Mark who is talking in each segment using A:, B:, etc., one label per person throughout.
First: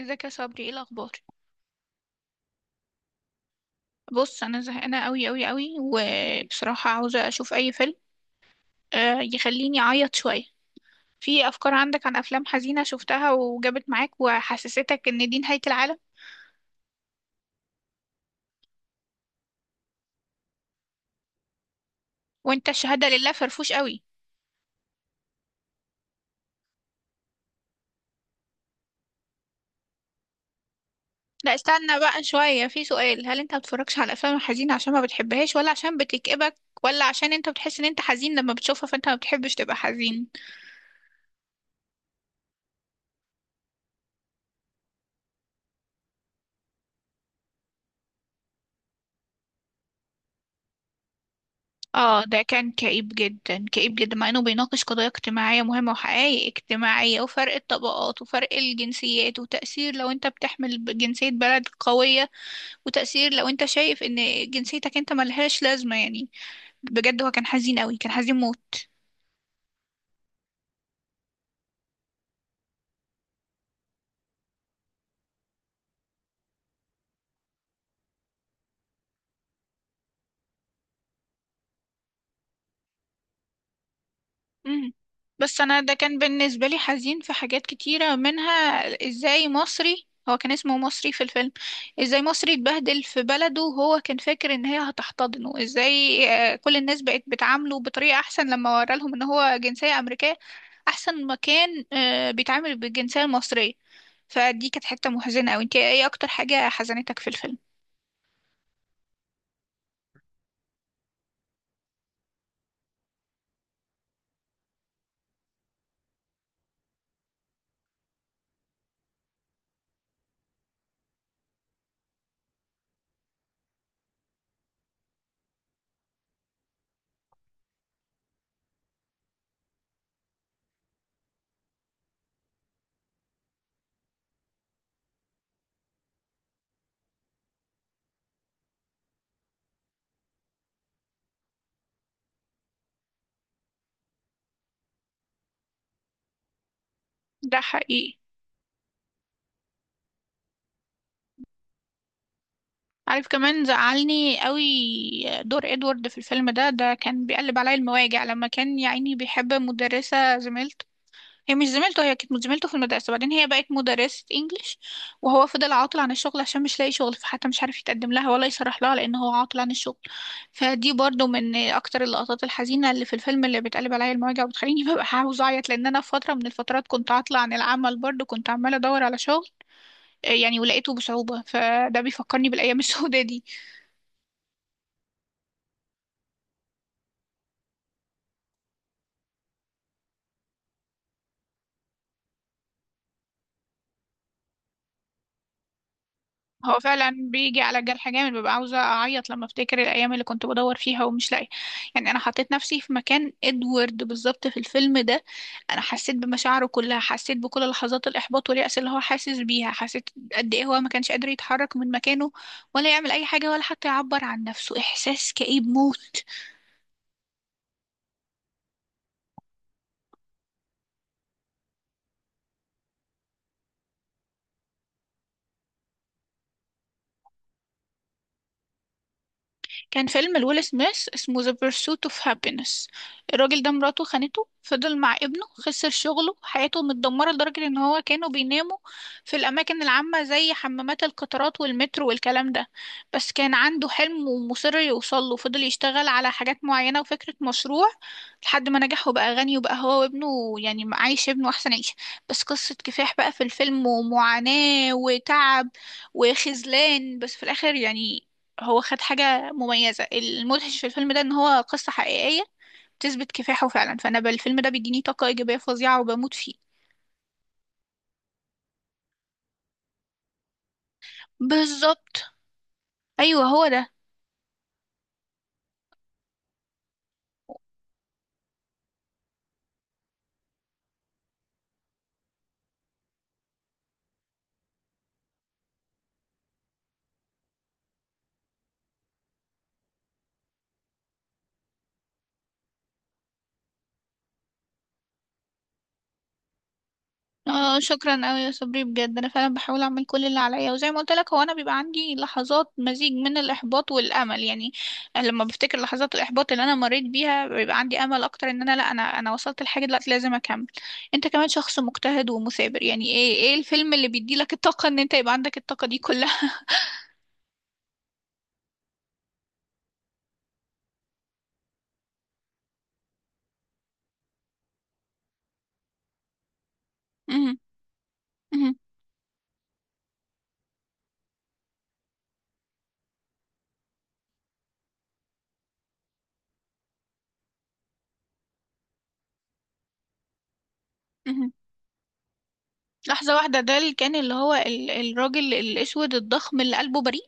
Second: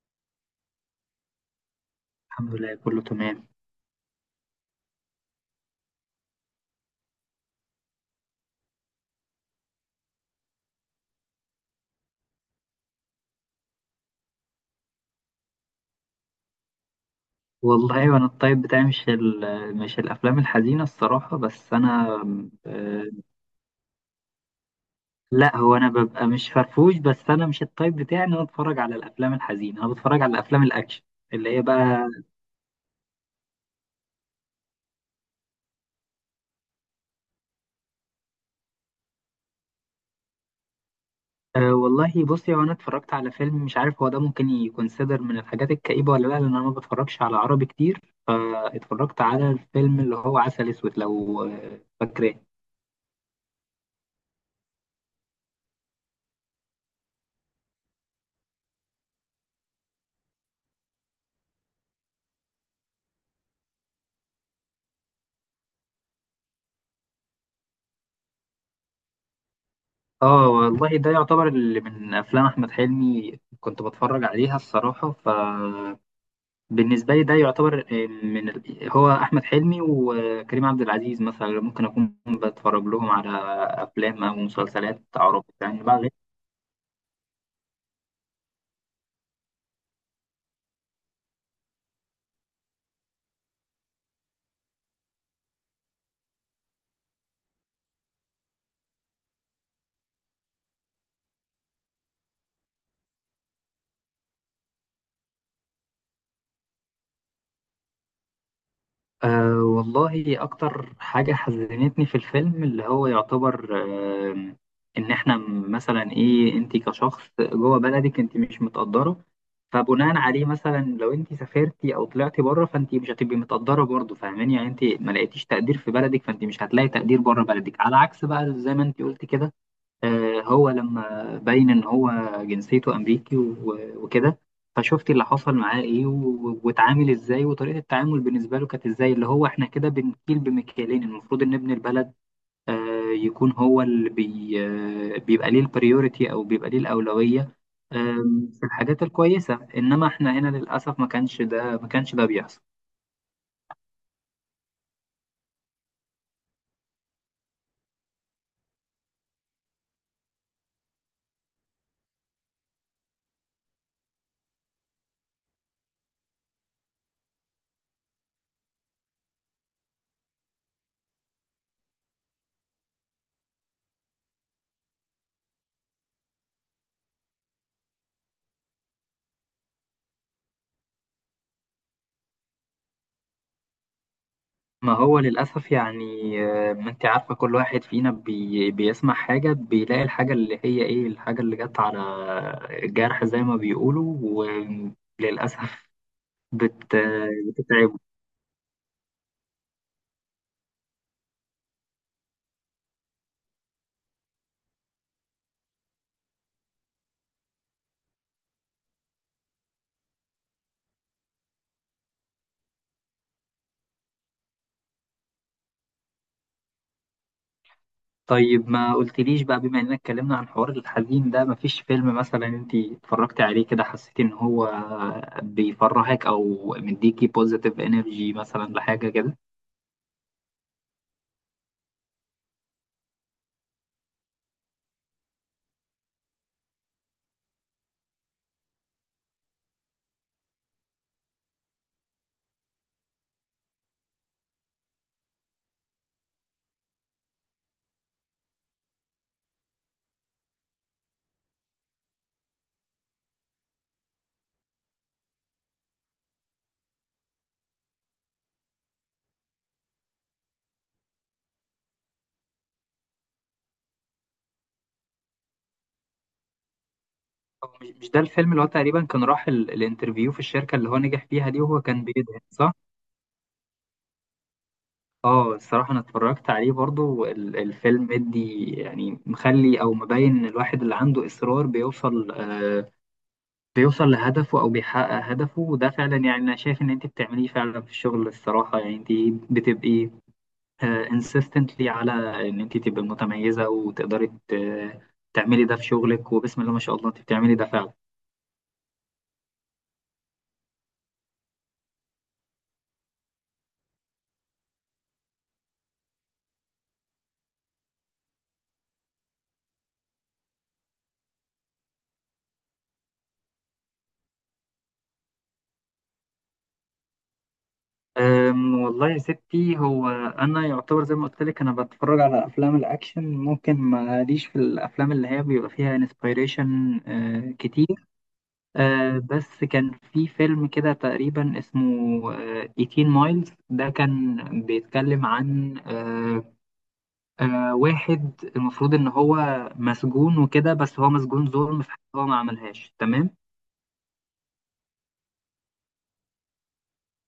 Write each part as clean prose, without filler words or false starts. A: ازيك يا صبري؟ ايه الاخبار؟
B: الحمد لله كله تمام.
A: بص، انا زهقانه قوي قوي قوي وبصراحه عاوزه اشوف اي فيلم يخليني اعيط شويه. في افكار عندك عن افلام حزينه شفتها وجابت معاك وحسستك ان دي نهايه العالم؟
B: والله وانا الطيب بتاعي مش الافلام الحزينه الصراحه، بس انا.
A: وانت الشهاده
B: آه،
A: لله فرفوش قوي.
B: لا، هو انا ببقى مش فرفوش، بس انا مش الطيب بتاعي ان انا اتفرج على الافلام الحزينه، انا بتفرج على الافلام الاكشن
A: لا
B: اللي هي
A: استنى
B: بقى.
A: بقى شويه، في سؤال: هل انت ما بتتفرجش على الافلام الحزينه عشان ما بتحبهاش ولا عشان بتكئبك؟ ولا عشان انت بتحس ان انت حزين لما بتشوفها فانت ما بتحبش تبقى حزين؟
B: والله بصي، هو انا اتفرجت على فيلم مش عارف هو ده ممكن يكونسيدر من الحاجات الكئيبه ولا لا، لان انا ما بتفرجش على عربي كتير. فاتفرجت على الفيلم اللي هو عسل اسود، لو
A: اه
B: فاكراه.
A: ده كان كئيب جدا، كئيب جدا، مع انه بيناقش قضايا اجتماعية مهمة وحقائق اجتماعية وفرق الطبقات وفرق الجنسيات وتأثير لو انت بتحمل جنسية بلد قوية، وتأثير لو انت شايف ان جنسيتك انت ملهاش لازمة يعني. بجد هو كان حزين قوي، كان حزين.
B: اه والله، ده يعتبر اللي من افلام احمد حلمي كنت بتفرج عليها الصراحه. فبالنسبه لي ده يعتبر هو احمد حلمي وكريم عبد العزيز مثلا ممكن اكون بتفرج لهم على افلام او
A: مم.
B: مسلسلات عربي
A: بس انا
B: يعني.
A: ده كان بالنسبه لي حزين في حاجات كتيره، منها ازاي مصري، هو كان اسمه مصري في الفيلم، ازاي مصري اتبهدل في بلده وهو كان فاكر ان هي هتحتضنه، ازاي كل الناس بقت بتعامله بطريقه احسن لما ورا لهم ان هو جنسيه امريكيه احسن ما كان بيتعامل بالجنسيه المصريه. فدي كانت حته محزنه قوي. انت ايه اكتر حاجه حزنتك في الفيلم؟
B: والله، أكتر حاجة حزنتني في الفيلم اللي هو يعتبر أه إن إحنا مثلا، إيه، أنت كشخص جوه بلدك أنت مش متقدرة، فبناء عليه مثلا لو أنت سافرتي أو طلعتي بره فأنت مش هتبقي متقدرة برضه، فاهماني يعني؟ أنت ما لقيتيش تقدير في بلدك فأنت مش هتلاقي تقدير بره بلدك، على عكس بقى زي ما أنت قلت كده. هو لما بين ان هو جنسيته امريكي و- وكده، فشفت اللي حصل معاه ايه و- واتعامل ازاي، وطريقه التعامل بالنسبه له كانت ازاي. اللي هو احنا كده بنكيل بمكيالين، المفروض ان ابن البلد آه، يكون هو اللي بي آه، بيبقى ليه البريوريتي او بيبقى ليه الاولويه
A: ده حقيقي.
B: في الحاجات الكويسه، انما احنا هنا للاسف ما كانش ده بيحصل.
A: عارف كمان زعلني قوي دور ادوارد في الفيلم ده. ده كان بيقلب عليا المواجع لما كان يا عيني بيحب مدرسة زميلته. هي مش زميلته، هي كانت زميلته في المدرسة بعدين هي بقت مدرسة انجليش، وهو فضل عاطل عن الشغل عشان مش لاقي شغل، فحتى مش عارف يتقدم لها ولا يصرح لها لأن هو عاطل عن الشغل. فدي برضو من أكتر اللقطات الحزينة اللي في الفيلم، اللي بتقلب عليا المواجع وبتخليني ببقى عاوزة أعيط، لأن أنا في فترة من الفترات كنت عاطلة عن العمل برضو، كنت عمالة أدور على شغل يعني، ولقيته بصعوبة، فده بيفكرني بالأيام السوداء دي.
B: ما هو للأسف يعني. ما أنت عارفة، كل واحد فينا بيسمع حاجة بيلاقي الحاجة اللي هي إيه، الحاجة اللي جت على الجرح زي ما بيقولوا. وللأسف
A: هو
B: بت
A: فعلا
B: آه،
A: بيجي على
B: بتتعبه.
A: جرح جامد، ببقى عاوزة أعيط لما أفتكر الأيام اللي كنت بدور فيها ومش لاقية يعني. أنا حطيت نفسي في مكان إدوارد بالظبط في الفيلم ده. أنا حسيت بمشاعره كلها، حسيت بكل لحظات الإحباط واليأس اللي هو حاسس بيها، حسيت قد إيه هو ما كانش قادر يتحرك من مكانه ولا يعمل أي حاجة ولا حتى يعبر عن نفسه. إحساس كئيب موت.
B: طيب ما قلتليش بقى، بما إننا اتكلمنا عن حوار الحزين ده، مفيش فيلم مثلا أنت اتفرجتي عليه كده حسيتي إن هو بيفرحك أو مديكي بوزيتيف إنرجي مثلا، لحاجة كده؟
A: كان فيلم لويل سميث اسمه The Pursuit of Happiness. الراجل ده مراته خانته، فضل مع ابنه، خسر شغله، حياته متدمرة لدرجة ان هو كانوا بيناموا في الأماكن العامة زي حمامات القطارات والمترو والكلام ده. بس كان عنده حلم ومصر يوصله، فضل يشتغل على حاجات معينة وفكرة مشروع لحد ما نجح وبقى غني، وبقى هو وابنه يعني عايش ابنه أحسن عيشة. بس قصة كفاح بقى في الفيلم ومعاناة وتعب وخذلان، بس في الآخر يعني هو خد حاجة مميزة. المدهش في الفيلم ده ان هو قصة حقيقية تثبت كفاحه فعلا، فانا بالفيلم ده بيديني طاقة ايجابية فظيعة وبموت فيه.
B: هو مش ده الفيلم اللي هو تقريبا كان راح الانترفيو في الشركة اللي هو نجح فيها دي، وهو كان
A: بالظبط.
B: بيدعي، صح؟
A: ايوه هو ده.
B: اه الصراحة أنا اتفرجت عليه برضو. الفيلم مدي يعني، مخلي أو مبين إن الواحد اللي عنده إصرار بيوصل، بيوصل لهدفه أو بيحقق هدفه. وده فعلا يعني أنا شايف إن أنت بتعمليه فعلا في الشغل، الصراحة يعني أنت بتبقي insistently على إن أنت تبقي متميزة، وتقدري تعملي ده في شغلك. وبسم الله ما شاء الله، أنت بتعملي ده
A: اه
B: فعلا.
A: شكرا قوي يا صبري، بجد انا فعلا بحاول اعمل كل اللي عليا، وزي ما قلت لك هو انا بيبقى عندي لحظات مزيج من الاحباط والامل يعني. لما بفتكر لحظات الاحباط اللي انا مريت بيها بيبقى عندي امل اكتر ان انا، لا انا وصلت لحاجه دلوقتي، لازم اكمل. انت كمان شخص مجتهد ومثابر يعني، ايه ايه الفيلم اللي بيدي لك الطاقه ان انت يبقى عندك الطاقه دي كلها؟
B: والله يا ستي، هو انا يعتبر زي ما قلت لك، انا بتفرج على افلام الاكشن، ممكن ماليش في الافلام اللي هي بيبقى فيها انسبيريشن كتير.
A: مهم.
B: بس كان في فيلم كده تقريبا اسمه 18 مايلز، ده كان بيتكلم عن أه، أه، واحد المفروض ان هو مسجون وكده، بس هو مسجون
A: مهم.
B: ظلم في حاجة هو ما عملهاش، تمام؟
A: لحظة واحدة، ده اللي كان اللي هو الراجل الأسود الضخم اللي قلبه بريء؟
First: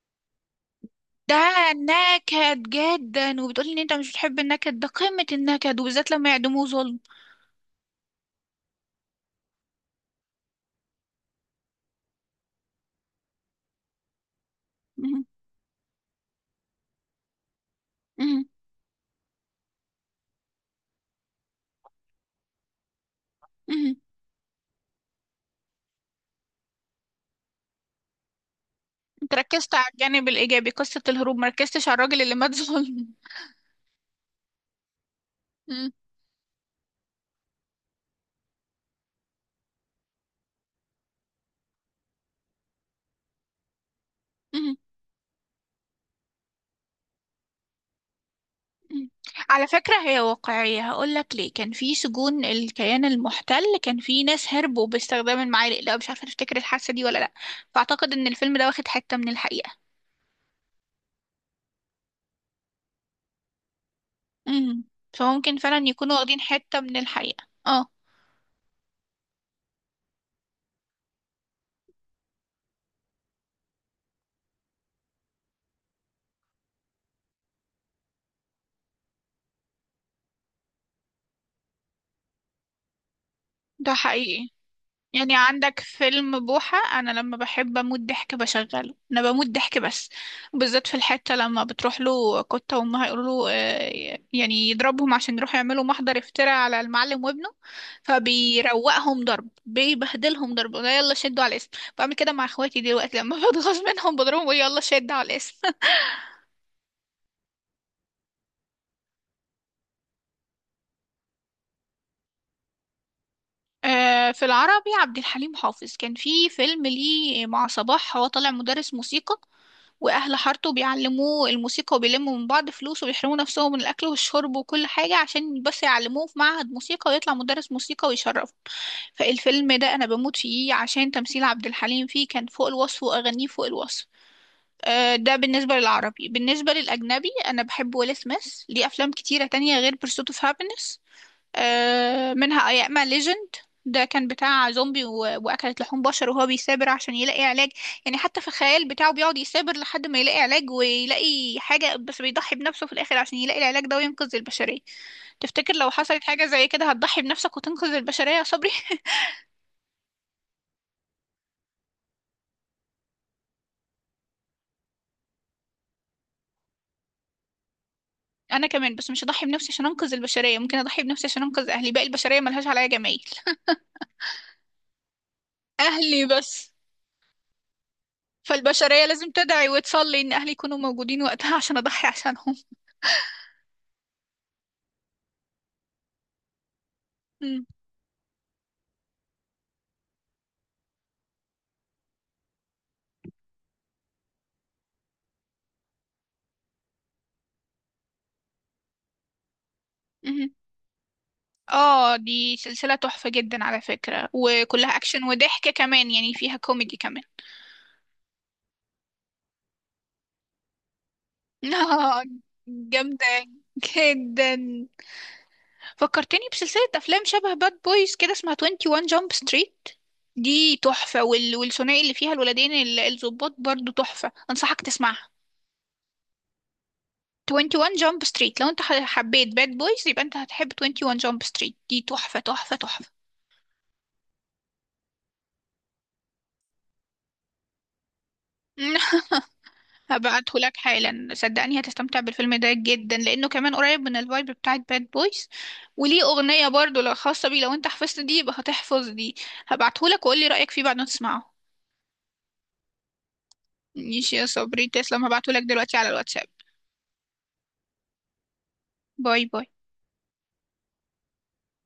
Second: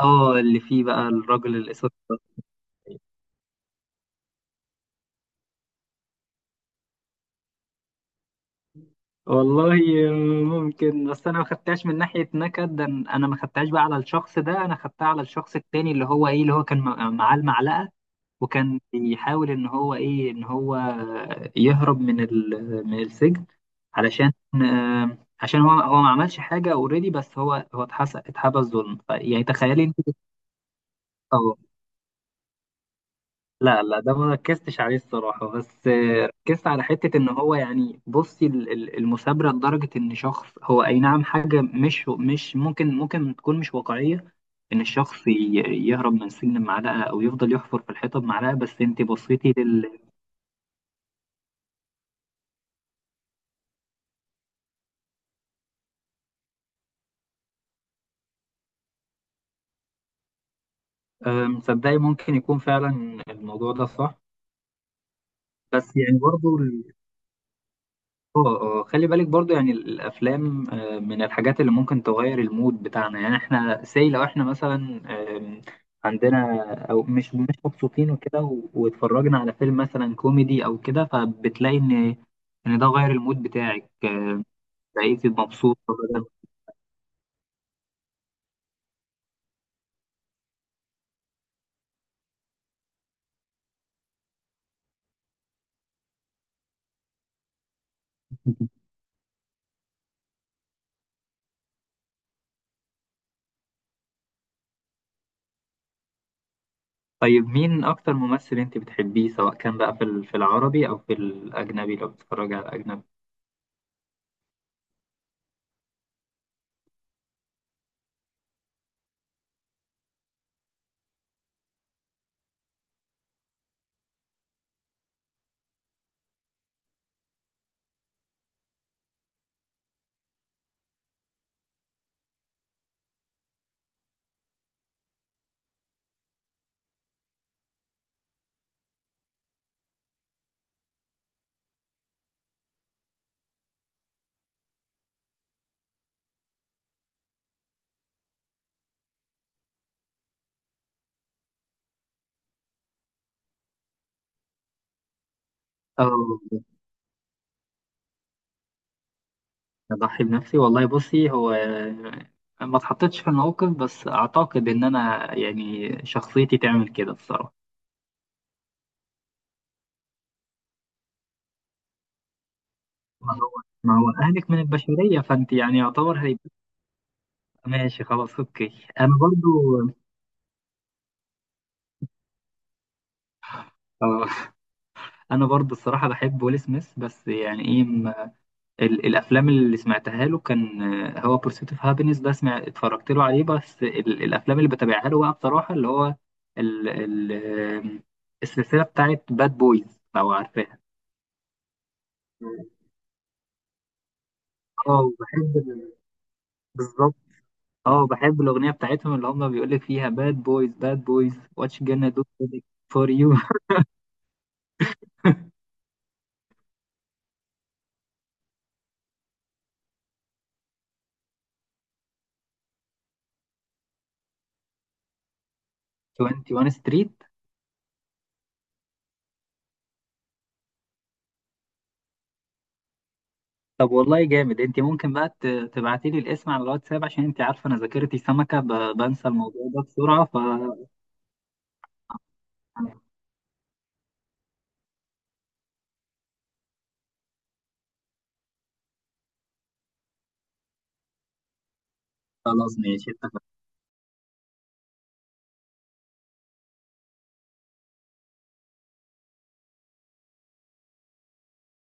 B: اه، اللي فيه بقى
A: ده
B: الراجل الاسود.
A: نكد جدا، وبتقولي إن أنت مش بتحب النكد، ده قمة النكد، وبالذات لما يعدموه ظلم.
B: والله ممكن، بس انا ما خدتهاش من ناحيه نكد، ده انا ما خدتهاش بقى على الشخص ده، انا خدتها على
A: مهم.
B: الشخص التاني اللي هو، ايه، اللي هو كان معاه المعلقه،
A: مهم.
B: وكان بيحاول ان هو، ايه، ان هو يهرب من السجن.
A: مهم.
B: علشان عشان هو ما عملش حاجه اوريدي، بس هو اتحبس ظلم،
A: أنت
B: يعني
A: ركزت
B: تخيلي
A: على
B: انت.
A: الجانب الإيجابي، قصة الهروب، مركزتش على الراجل اللي مات ظلم.
B: لا لا، ده ما ركزتش عليه الصراحة، بس
A: مهم.
B: ركزت على حتة ان هو يعني، بصي، المثابرة لدرجة ان شخص، هو اي نعم حاجة مش ممكن تكون مش واقعية
A: مهم.
B: ان الشخص يهرب من السجن بمعلقة، او يفضل يحفر في الحيطة بمعلقة، بس انت
A: مهم.
B: بصيتي
A: على فكرة
B: لل
A: هي واقعية، هقولك ليه. كان في سجون الكيان المحتل كان في ناس هربوا باستخدام المعالق، لا مش عارفة تفتكر الحادثة دي ولا لأ. فأعتقد إن الفيلم ده واخد حتة من الحقيقة.
B: مصدقي ممكن يكون فعلا الموضوع ده صح.
A: امم فممكن فعلا
B: بس
A: يكونوا
B: يعني
A: واخدين
B: برضه،
A: حتة من الحقيقة، اه.
B: اه اه، خلي بالك برضو، يعني الافلام من الحاجات اللي ممكن تغير المود بتاعنا، يعني احنا لو احنا مثلا آم، عندنا، او مش مبسوطين وكده، و- واتفرجنا على فيلم مثلا كوميدي او كده، فبتلاقي ان ده غير المود بتاعك،
A: ده حقيقي.
B: بقيتي
A: يعني
B: مبسوط
A: عندك
B: بدل.
A: فيلم بوحة، انا لما بحب اموت ضحك بشغله، انا بموت ضحك بس، بالذات في الحتة لما بتروح له كتة وامها يقولوا له يعني يضربهم عشان يروحوا يعملوا محضر افتراء على المعلم وابنه، فبيروقهم ضرب، بيبهدلهم ضرب، يلا شدوا على الاسم. بعمل كده مع اخواتي دلوقتي لما بتغاظ منهم، بضربهم بقول يلا شدوا على الاسم.
B: طيب مين اكتر ممثل انت بتحبيه، سواء كان بقى في العربي او في الاجنبي، لو بتتفرجي على الاجنبي؟
A: في العربي عبد الحليم حافظ كان في فيلم ليه مع صباح، هو طالع مدرس موسيقى واهل حارته بيعلموه الموسيقى وبيلموا من بعض فلوس وبيحرموا نفسهم من الاكل والشرب وكل حاجه عشان بس يعلموه في معهد موسيقى ويطلع مدرس موسيقى ويشرفه. فالفيلم ده انا بموت فيه عشان تمثيل عبد الحليم فيه كان فوق الوصف واغانيه فوق الوصف. ده بالنسبه للعربي. بالنسبه للاجنبي انا بحب ويل سميث، ليه افلام كتيره تانية غير Pursuit of Happiness، منها أياما ليجند. ده كان بتاع زومبي وأكلت لحوم بشر، وهو بيثابر عشان يلاقي علاج، يعني حتى في الخيال بتاعه بيقعد يثابر لحد ما يلاقي علاج ويلاقي حاجة، بس بيضحي بنفسه في الآخر عشان يلاقي العلاج ده وينقذ البشرية. تفتكر لو
B: اه،
A: حصلت حاجة زي كده هتضحي بنفسك وتنقذ البشرية يا صبري؟
B: اضحي بنفسي. والله بصي، هو ما اتحطيتش في الموقف، بس اعتقد ان انا يعني شخصيتي تعمل كده الصراحه.
A: أنا كمان، بس مش هضحي بنفسي عشان أنقذ البشرية، ممكن أضحي بنفسي عشان أنقذ أهلي، باقي البشرية ملهاش عليا جمايل.
B: ما هو ما هو اهلك من البشريه، فانت يعني يعتبر
A: أهلي
B: هيبقى.
A: بس.
B: ماشي، خلاص، اوكي.
A: فالبشرية
B: انا
A: لازم
B: برضو،
A: تدعي وتصلي إن أهلي يكونوا موجودين وقتها عشان أضحي عشانهم.
B: آه، الصراحه بحب ويل سميث. بس يعني، ايه، الافلام اللي سمعتها له كان هو بورسيت اوف هابينس، ده اتفرجت له عليه. بس الافلام اللي بتابعها له بقى بصراحه، اللي هو ال ال آه، السلسله بتاعت باد بويز، لو
A: مم.
B: عارفاها.
A: اه دي سلسلة تحفة جدا على فكرة، وكلها
B: اه،
A: اكشن وضحك كمان، يعني فيها كوميدي
B: بالظبط،
A: كمان.
B: اه، بحب الأغنية بتاعتهم اللي هما بيقولك فيها: باد بويز باد بويز، واتش جانا
A: اه
B: دو فور
A: جامدة
B: يو.
A: جدا. فكرتني بسلسلة افلام شبه باد بويز كده، اسمها 21 جامب ستريت. دي تحفة، والثنائي اللي فيها الولدين الضباط برضو تحفة، انصحك تسمعها.
B: 21 ستريت.
A: 21 جامب ستريت، لو انت حبيت باد بويز يبقى انت هتحب 21 جامب ستريت، دي تحفة تحفة تحفة.
B: طب والله جامد. انت ممكن بقى تبعتي لي الاسم على الواتساب، عشان انت عارفة انا ذاكرتي سمكة، بنسى الموضوع ده بسرعة.
A: هبعته لك حالا، صدقني هتستمتع بالفيلم ده
B: فخلاص،
A: جدا لانه كمان قريب من الفايب بتاعت باد بويز. وليه اغنيه برضو لو خاصه بيه، لو انت حفظت دي يبقى هتحفظ دي. هبعته لك وقول لي رايك فيه بعد ما تسمعه.
B: ماشي، اتفقنا.
A: ماشي يا صبري، تسلم. هبعته لك دلوقتي على الواتساب. باي باي.